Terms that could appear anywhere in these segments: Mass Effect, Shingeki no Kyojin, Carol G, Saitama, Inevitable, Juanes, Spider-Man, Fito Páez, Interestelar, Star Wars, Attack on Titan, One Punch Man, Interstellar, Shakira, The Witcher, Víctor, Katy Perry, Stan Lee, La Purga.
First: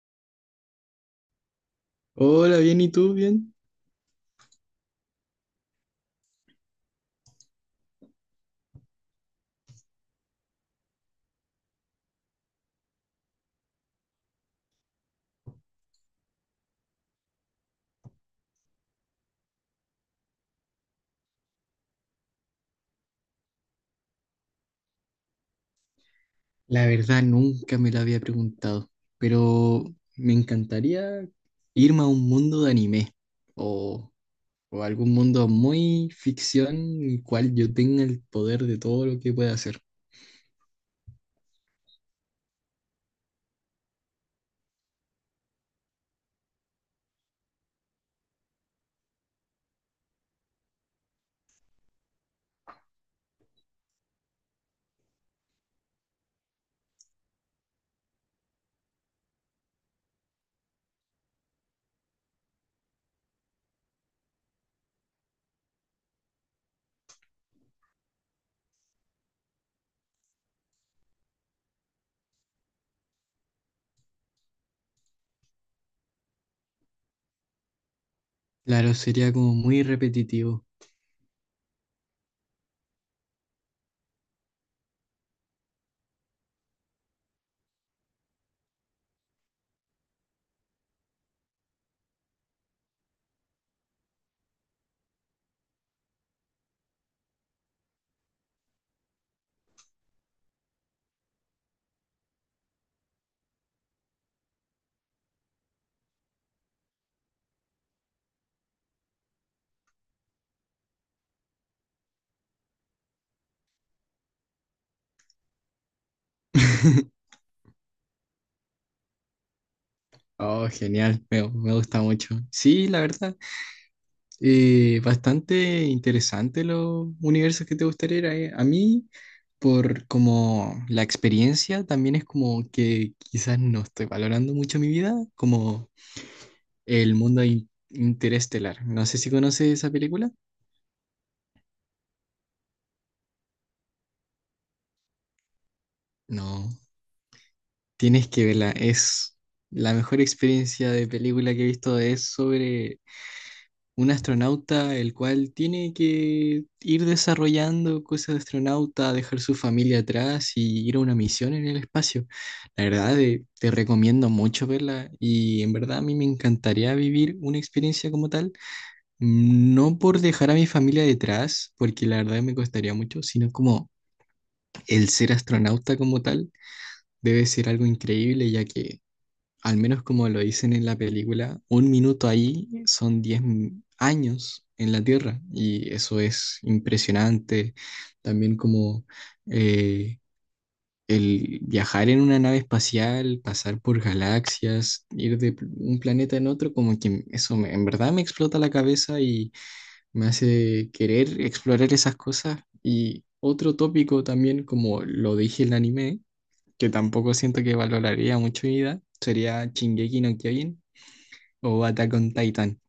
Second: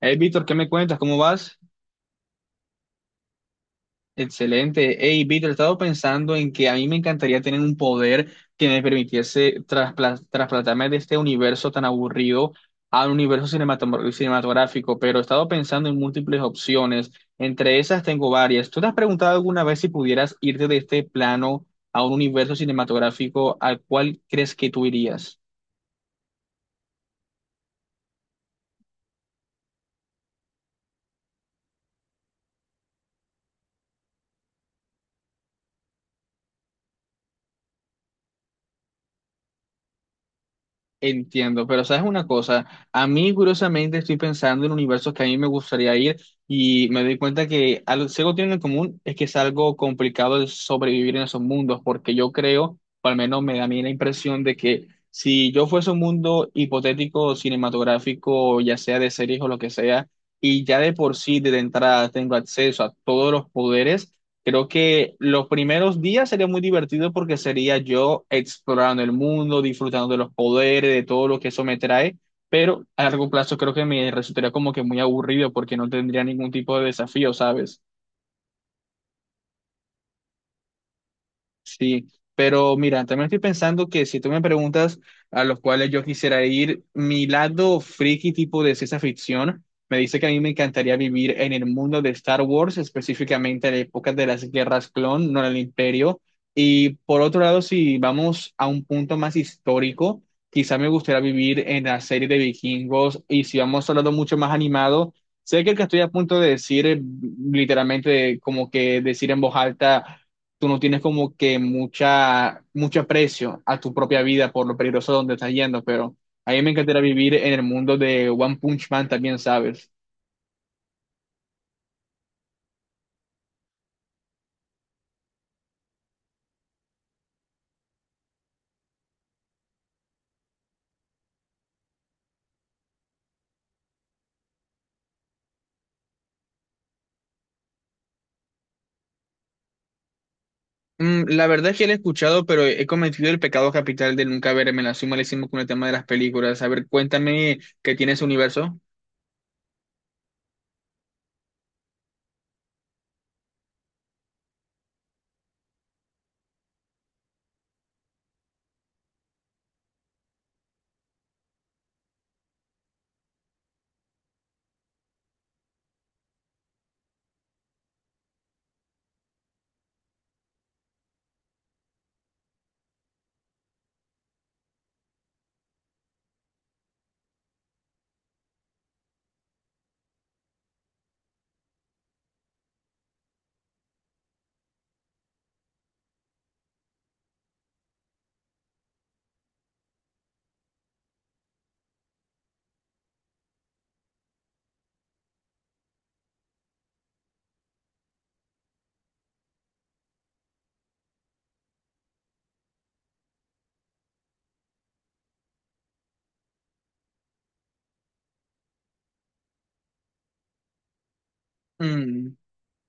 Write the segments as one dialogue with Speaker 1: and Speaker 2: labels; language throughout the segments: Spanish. Speaker 1: Hey, Víctor, ¿qué me cuentas? ¿Cómo vas?
Speaker 2: Hola, bien, ¿y tú? Bien.
Speaker 1: Excelente. Hey, Víctor, he estado pensando en que a mí me encantaría tener un poder que me permitiese trasplantarme de este universo tan aburrido al universo cinematográfico, pero he estado pensando en múltiples opciones. Entre esas tengo varias. ¿Tú te has preguntado alguna vez si pudieras irte de este plano a un universo cinematográfico al cual crees que tú irías?
Speaker 2: La verdad, nunca me la había preguntado, pero me encantaría irme a un mundo de anime o algún mundo muy ficción en el cual yo tenga el poder de todo lo que pueda hacer.
Speaker 1: Entiendo, pero sabes una cosa, a mí curiosamente estoy pensando en universos que a mí me gustaría ir y me doy cuenta que si algo tienen en común es que es algo complicado de sobrevivir en esos mundos, porque yo creo, o al menos me da a mí la impresión de que si yo fuese un mundo hipotético, cinematográfico, ya sea de series o lo que sea, y ya de por sí desde entrada tengo acceso a todos los poderes, creo que los primeros días sería muy divertido porque sería yo explorando el mundo, disfrutando de los poderes, de todo lo que eso me trae, pero a largo plazo creo que me resultaría como que muy aburrido porque no tendría ningún tipo de desafío, ¿sabes?
Speaker 2: Claro, sería como muy repetitivo.
Speaker 1: Sí, pero mira, también estoy pensando que si tú me preguntas a los cuales yo quisiera ir, mi lado friki tipo de ciencia ficción me dice que a mí me encantaría vivir en el mundo de Star Wars, específicamente en la época de las guerras clon, no en el Imperio. Y por otro lado, si vamos a un punto más histórico, quizá me gustaría vivir en la serie de vikingos. Y si vamos a un lado mucho más animado, sé que el que estoy a punto de decir, literalmente, como que decir en voz alta tú no tienes como que mucha, mucho aprecio a tu propia vida por lo peligroso donde estás yendo, pero a mí me encantaría vivir en el mundo de One Punch Man también, ¿sabes?
Speaker 2: Oh, genial, me gusta mucho. Sí, la verdad, bastante interesante los universos que te gustaría ir a, A mí, por como la experiencia, también es como que quizás no estoy valorando mucho mi vida, como el mundo interestelar. No sé si conoces esa película.
Speaker 1: La verdad es que lo he escuchado, pero he cometido el pecado capital de nunca verme. La soy malísimo con el tema de las películas. A
Speaker 2: No.
Speaker 1: ver, cuéntame qué tiene ese
Speaker 2: Tienes que verla,
Speaker 1: universo.
Speaker 2: es la mejor experiencia de película que he visto, es sobre un astronauta el cual tiene que ir desarrollando cosas de astronauta, dejar su familia atrás y ir a una misión en el espacio. La verdad, te recomiendo mucho verla y en verdad a mí me encantaría vivir una experiencia como tal, no por dejar a mi familia detrás, porque la verdad me costaría mucho, sino como el ser astronauta como tal debe ser algo increíble, ya que al menos como lo dicen en la película, un minuto ahí son 10 años en la Tierra y eso es impresionante. También como eh, el viajar en una nave espacial, pasar por galaxias, un planeta en otro, como que en verdad me explota la cabeza y me hace querer explorar esas cosas. Y otro tópico también, como lo dije en el anime, que tampoco siento que valoraría mucho mi vida, sería Shingeki no Kyojin, o Attack on
Speaker 1: Mm.
Speaker 2: Titan,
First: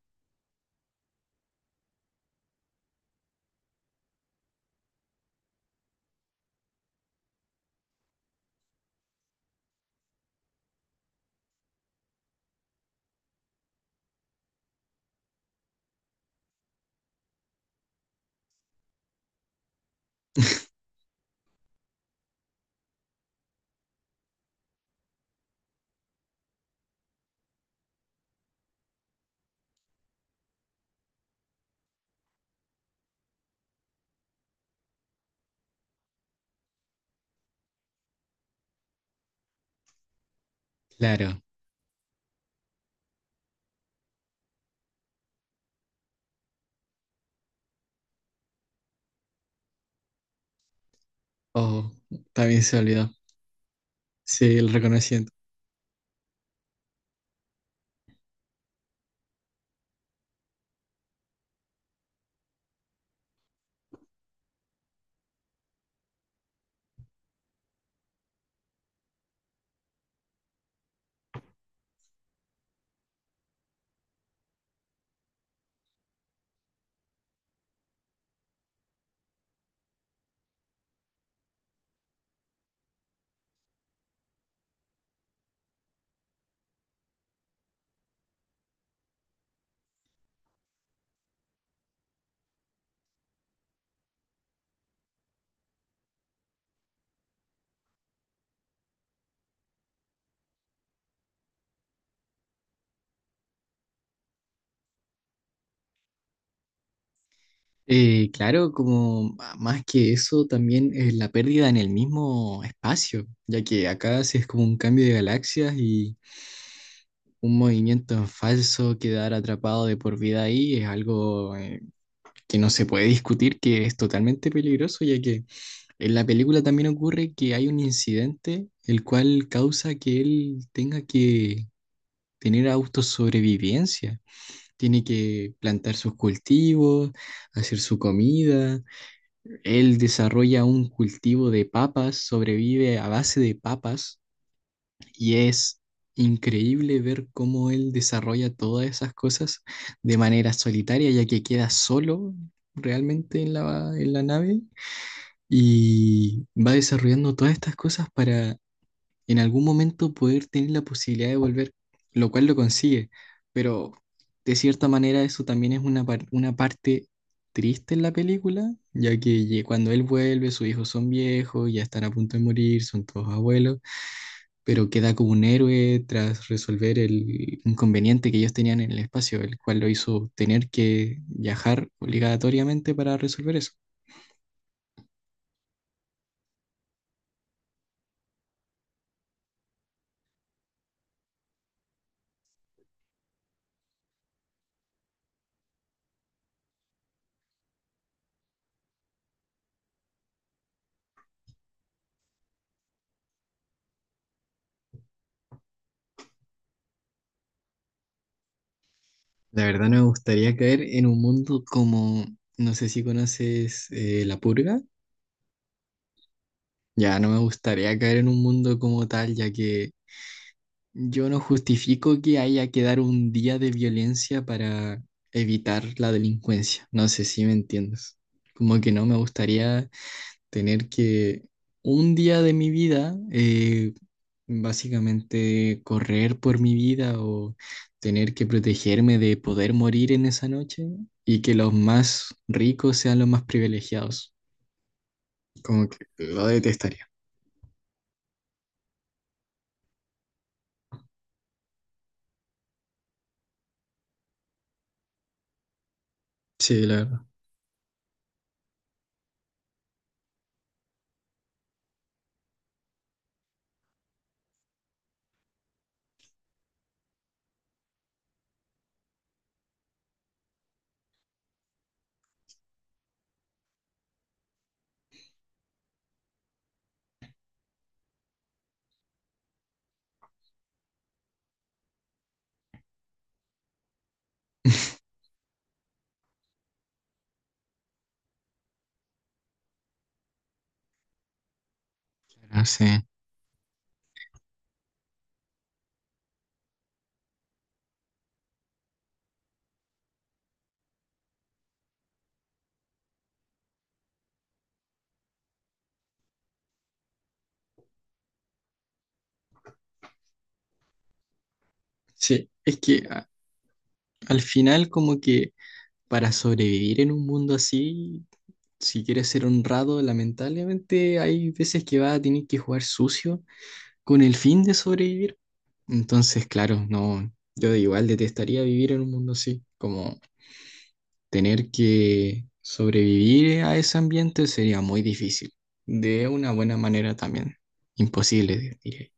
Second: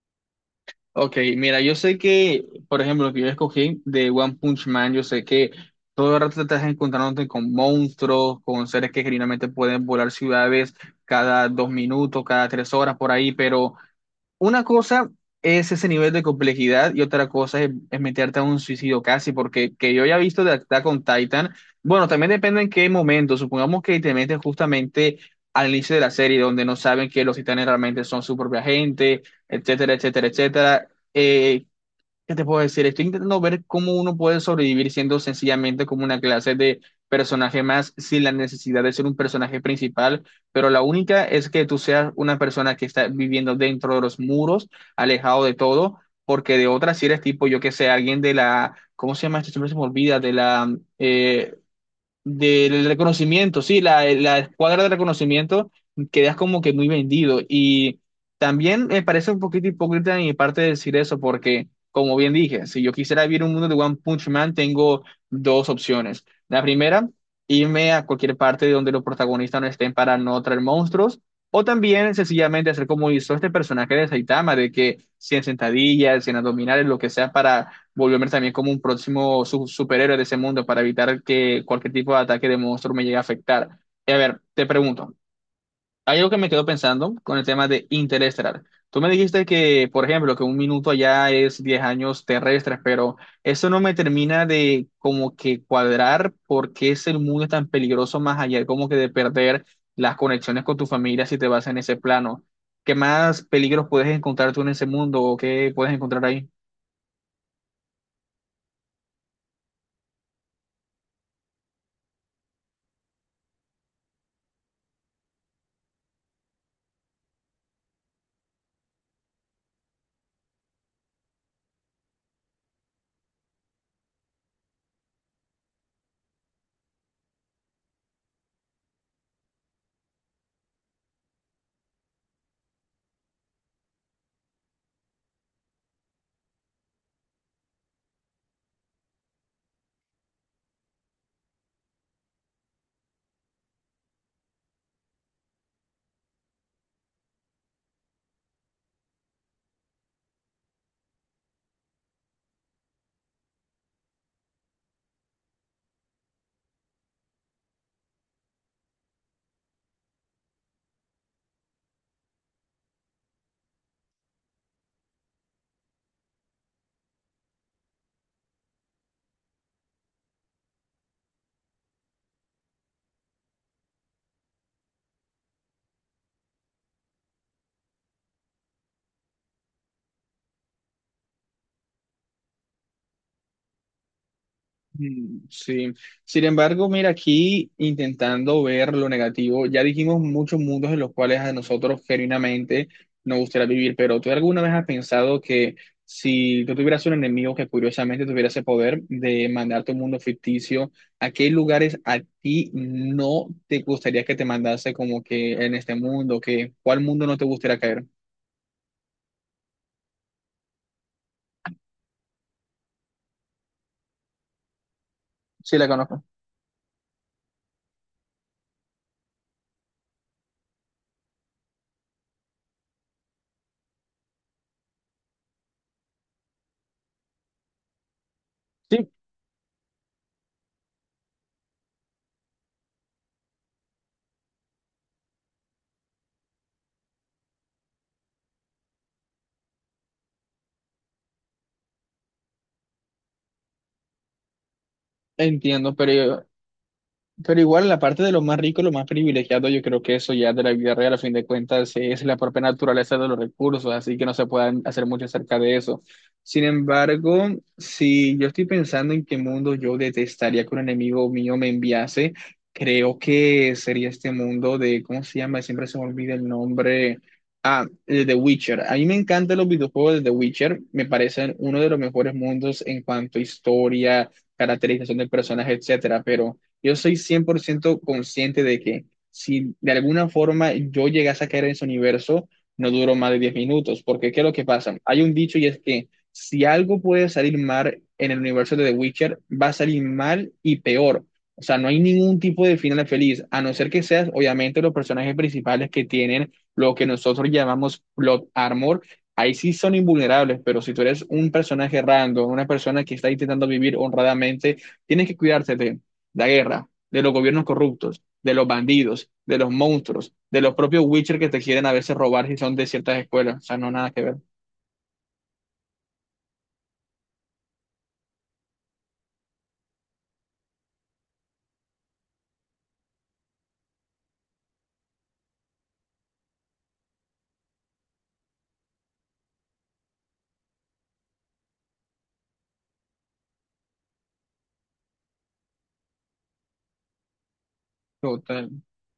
Speaker 1: Ok, mira, yo sé que, por ejemplo, lo que yo escogí de One Punch Man, yo sé que todo el rato te estás encontrándote con monstruos, con seres que generalmente pueden volar ciudades cada 2 minutos, cada 3 horas, por ahí, pero una cosa es ese nivel de complejidad y otra cosa es meterte a un suicidio casi, porque que yo ya he visto de Attack con Titan, bueno, también depende en qué momento, supongamos que te metes justamente al inicio de la serie donde no saben que los titanes realmente son su propia gente, etcétera, etcétera, etcétera. Eh, ¿Qué te puedo decir? Estoy intentando ver cómo uno puede sobrevivir siendo sencillamente como una clase de personaje más sin la necesidad de ser un personaje principal, pero la única
Speaker 2: claro.
Speaker 1: es que tú seas una persona que está viviendo dentro de los muros, alejado de todo, porque de otras si eres tipo, yo que sé, alguien de la, ¿cómo se llama esto? Siempre se me olvida, de la
Speaker 2: Oh, también se
Speaker 1: del
Speaker 2: olvidó.
Speaker 1: reconocimiento, sí, la
Speaker 2: Sí, el
Speaker 1: escuadra de
Speaker 2: reconocimiento.
Speaker 1: reconocimiento, quedas como que muy vendido. Y también me parece un poquito hipócrita de mi parte decir eso, porque, como bien dije, si yo quisiera vivir un mundo de One Punch Man, tengo dos opciones. La primera, irme a cualquier parte de donde los protagonistas no estén para no traer monstruos. O también sencillamente hacer como hizo este personaje de Saitama, de que 100 sentadillas, 100 abdominales, lo que sea para volverme también como un próximo superhéroe de ese mundo para evitar que cualquier tipo de ataque de monstruo me llegue a afectar. Y a ver, te pregunto, hay algo que me quedo pensando con el tema de Interestelar. Tú me dijiste que, por ejemplo, que un minuto allá es 10 años terrestres, pero eso no me termina de como que cuadrar por qué es el mundo tan peligroso más allá, como que de perder las conexiones con tu familia si te vas en ese plano. ¿Qué más peligros puedes encontrar tú en ese mundo o qué puedes encontrar ahí?
Speaker 2: Claro, más que eso, también es la pérdida en el mismo espacio, ya que acá sí es como un cambio de galaxias y un movimiento en falso, quedar atrapado de por vida ahí es algo que no se puede discutir, que es totalmente peligroso, ya que en la película también ocurre que hay un incidente el cual causa que él tenga que tener autosobrevivencia. Tiene que plantar sus cultivos, hacer su comida. Él desarrolla un cultivo de papas, sobrevive a base de papas y es increíble ver cómo él desarrolla todas esas cosas de manera solitaria, ya que queda solo realmente en en la nave y va desarrollando todas estas cosas para en algún momento poder tener la posibilidad de volver, lo cual lo consigue, pero de cierta manera eso también es una parte triste en la película, ya que cuando él vuelve, sus hijos son viejos, ya están a punto de morir, son todos abuelos, pero queda como un héroe tras resolver el inconveniente que ellos tenían en el espacio, el cual lo hizo tener que viajar obligatoriamente para resolver eso.
Speaker 1: Sí, sin embargo, mira, aquí intentando ver lo negativo, ya dijimos muchos mundos en los cuales a nosotros genuinamente nos gustaría vivir, pero ¿tú alguna vez has pensado que si tú tuvieras un enemigo que curiosamente tuviera ese poder de mandarte a un mundo ficticio, a qué lugares a ti no te gustaría que te mandase como que en este mundo? Que, ¿cuál mundo no te gustaría caer?
Speaker 2: La verdad no me gustaría caer en un mundo como, no sé si conoces La Purga.
Speaker 1: Sí, la conozco.
Speaker 2: Ya no me gustaría caer en un mundo como tal, ya que yo no justifico que haya que dar un día de violencia para evitar la delincuencia. No sé si me entiendes. Como que no
Speaker 1: Sí,
Speaker 2: me gustaría tener que un día de mi vida, básicamente correr por mi vida o tener que protegerme de poder morir en esa noche y que los más ricos sean los más privilegiados. Como
Speaker 1: entiendo,
Speaker 2: que
Speaker 1: pero
Speaker 2: lo detestaría.
Speaker 1: Igual la parte de lo más rico, lo más privilegiado, yo creo que eso ya de la vida real, a fin de cuentas, es la propia naturaleza de los recursos, así que no se pueden hacer mucho acerca de eso. Sin
Speaker 2: Sí, la verdad.
Speaker 1: embargo, si yo estoy pensando en qué mundo yo detestaría que un enemigo mío me enviase, creo que sería este mundo de, ¿cómo se llama? Siempre se me olvida el nombre. Ah, el de The Witcher. A mí me encantan los videojuegos de The Witcher, me parecen uno de los mejores mundos en cuanto a historia, caracterización del personaje, etcétera, pero yo soy 100% consciente de que si de alguna forma yo llegase a caer en ese universo, no duró más de 10 minutos, porque ¿qué es lo que pasa? Hay un dicho y es que si algo puede salir mal en el universo de The Witcher, va a salir mal y peor. O sea, no hay ningún
Speaker 2: No
Speaker 1: tipo de
Speaker 2: sé.
Speaker 1: final feliz, a no ser que seas, obviamente, los personajes principales que tienen lo que nosotros llamamos plot armor. Ahí sí son invulnerables, pero si tú eres un personaje random, una persona que está intentando vivir honradamente, tienes que cuidarte la guerra, de los gobiernos corruptos, de los bandidos, de los monstruos, de los propios Witcher que te quieren a veces robar
Speaker 2: Sí,
Speaker 1: si son
Speaker 2: es
Speaker 1: de
Speaker 2: que
Speaker 1: ciertas escuelas. O sea, no nada que ver.
Speaker 2: al final como que para sobrevivir en un mundo así, si quieres ser honrado, lamentablemente hay veces que vas a tener que jugar sucio con el fin de sobrevivir. Entonces, claro, no, yo igual detestaría vivir en un mundo así, como tener que sobrevivir a ese ambiente sería muy difícil. De una buena manera también,
Speaker 1: Total.
Speaker 2: imposible, diría.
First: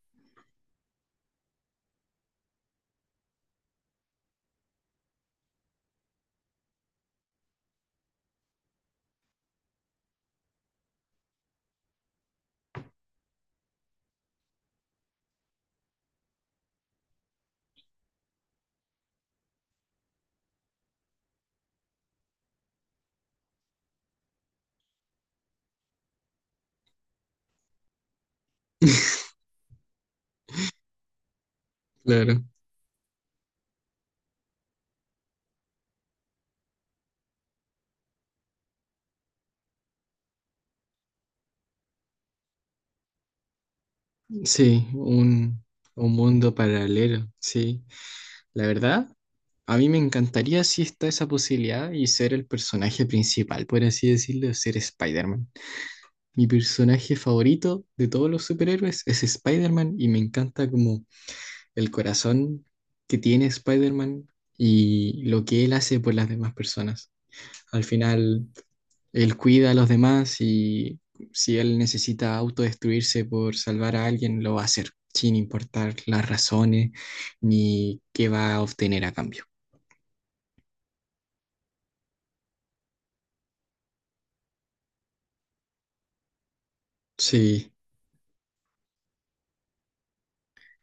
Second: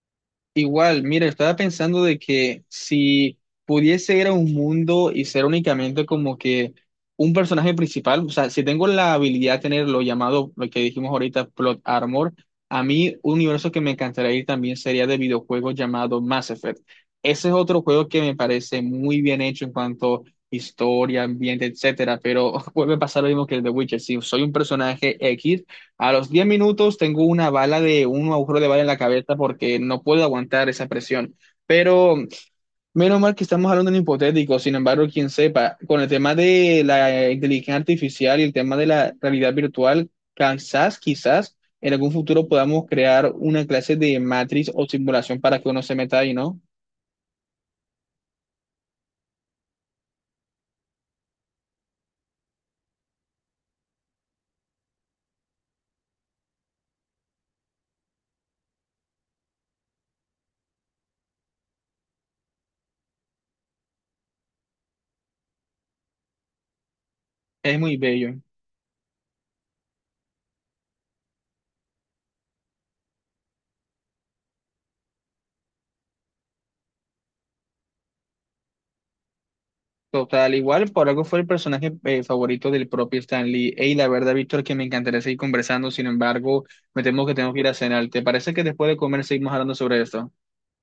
Speaker 1: Igual, mira, estaba pensando de que si pudiese ir a un mundo y ser únicamente como que un personaje principal, o sea, si tengo la habilidad de tener lo llamado, lo que dijimos ahorita, plot armor, a mí un universo que me encantaría ir también sería de videojuegos llamado Mass Effect. Ese es otro juego que me parece muy bien hecho en cuanto a historia, ambiente, etcétera, pero vuelve a pasar lo mismo que el de Witcher. Si soy un personaje X, a los 10 minutos tengo una bala de un agujero de bala en la cabeza porque no puedo aguantar esa presión. Pero
Speaker 2: Claro,
Speaker 1: menos mal que estamos hablando de un hipotético, sin embargo, quien sepa, con el tema de la inteligencia artificial y el tema de la realidad virtual, quizás, quizás en algún futuro podamos crear una clase de matriz o
Speaker 2: sí,
Speaker 1: simulación para que uno se
Speaker 2: un
Speaker 1: meta ahí,
Speaker 2: mundo
Speaker 1: ¿no?
Speaker 2: paralelo, sí. La verdad, a mí me encantaría si está esa posibilidad y ser el personaje principal, por así decirlo, ser Spider-Man. Mi personaje favorito de todos los superhéroes es Spider-Man y me encanta como el corazón que tiene Spider-Man y lo que él hace por las demás personas.
Speaker 1: Es
Speaker 2: Al
Speaker 1: muy bello.
Speaker 2: final, él cuida a los demás y si él necesita autodestruirse por salvar a alguien, lo va a hacer, sin importar las razones ni qué va a obtener a cambio.
Speaker 1: Total, igual, por algo fue el personaje favorito del propio Stan Lee. Ey, la verdad, Víctor, que me encantaría seguir conversando, sin embargo, me temo que tengo que ir
Speaker 2: Sí,
Speaker 1: a cenar. ¿Te parece que después de comer seguimos hablando sobre esto?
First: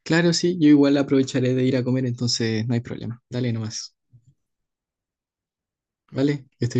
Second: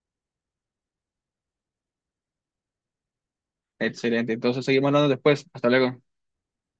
Speaker 2: claro, sí, yo igual aprovecharé de ir a comer, entonces no hay problema. Dale nomás,
Speaker 1: Excelente, entonces seguimos hablando después. Hasta luego.
Speaker 2: ¿vale? Que estés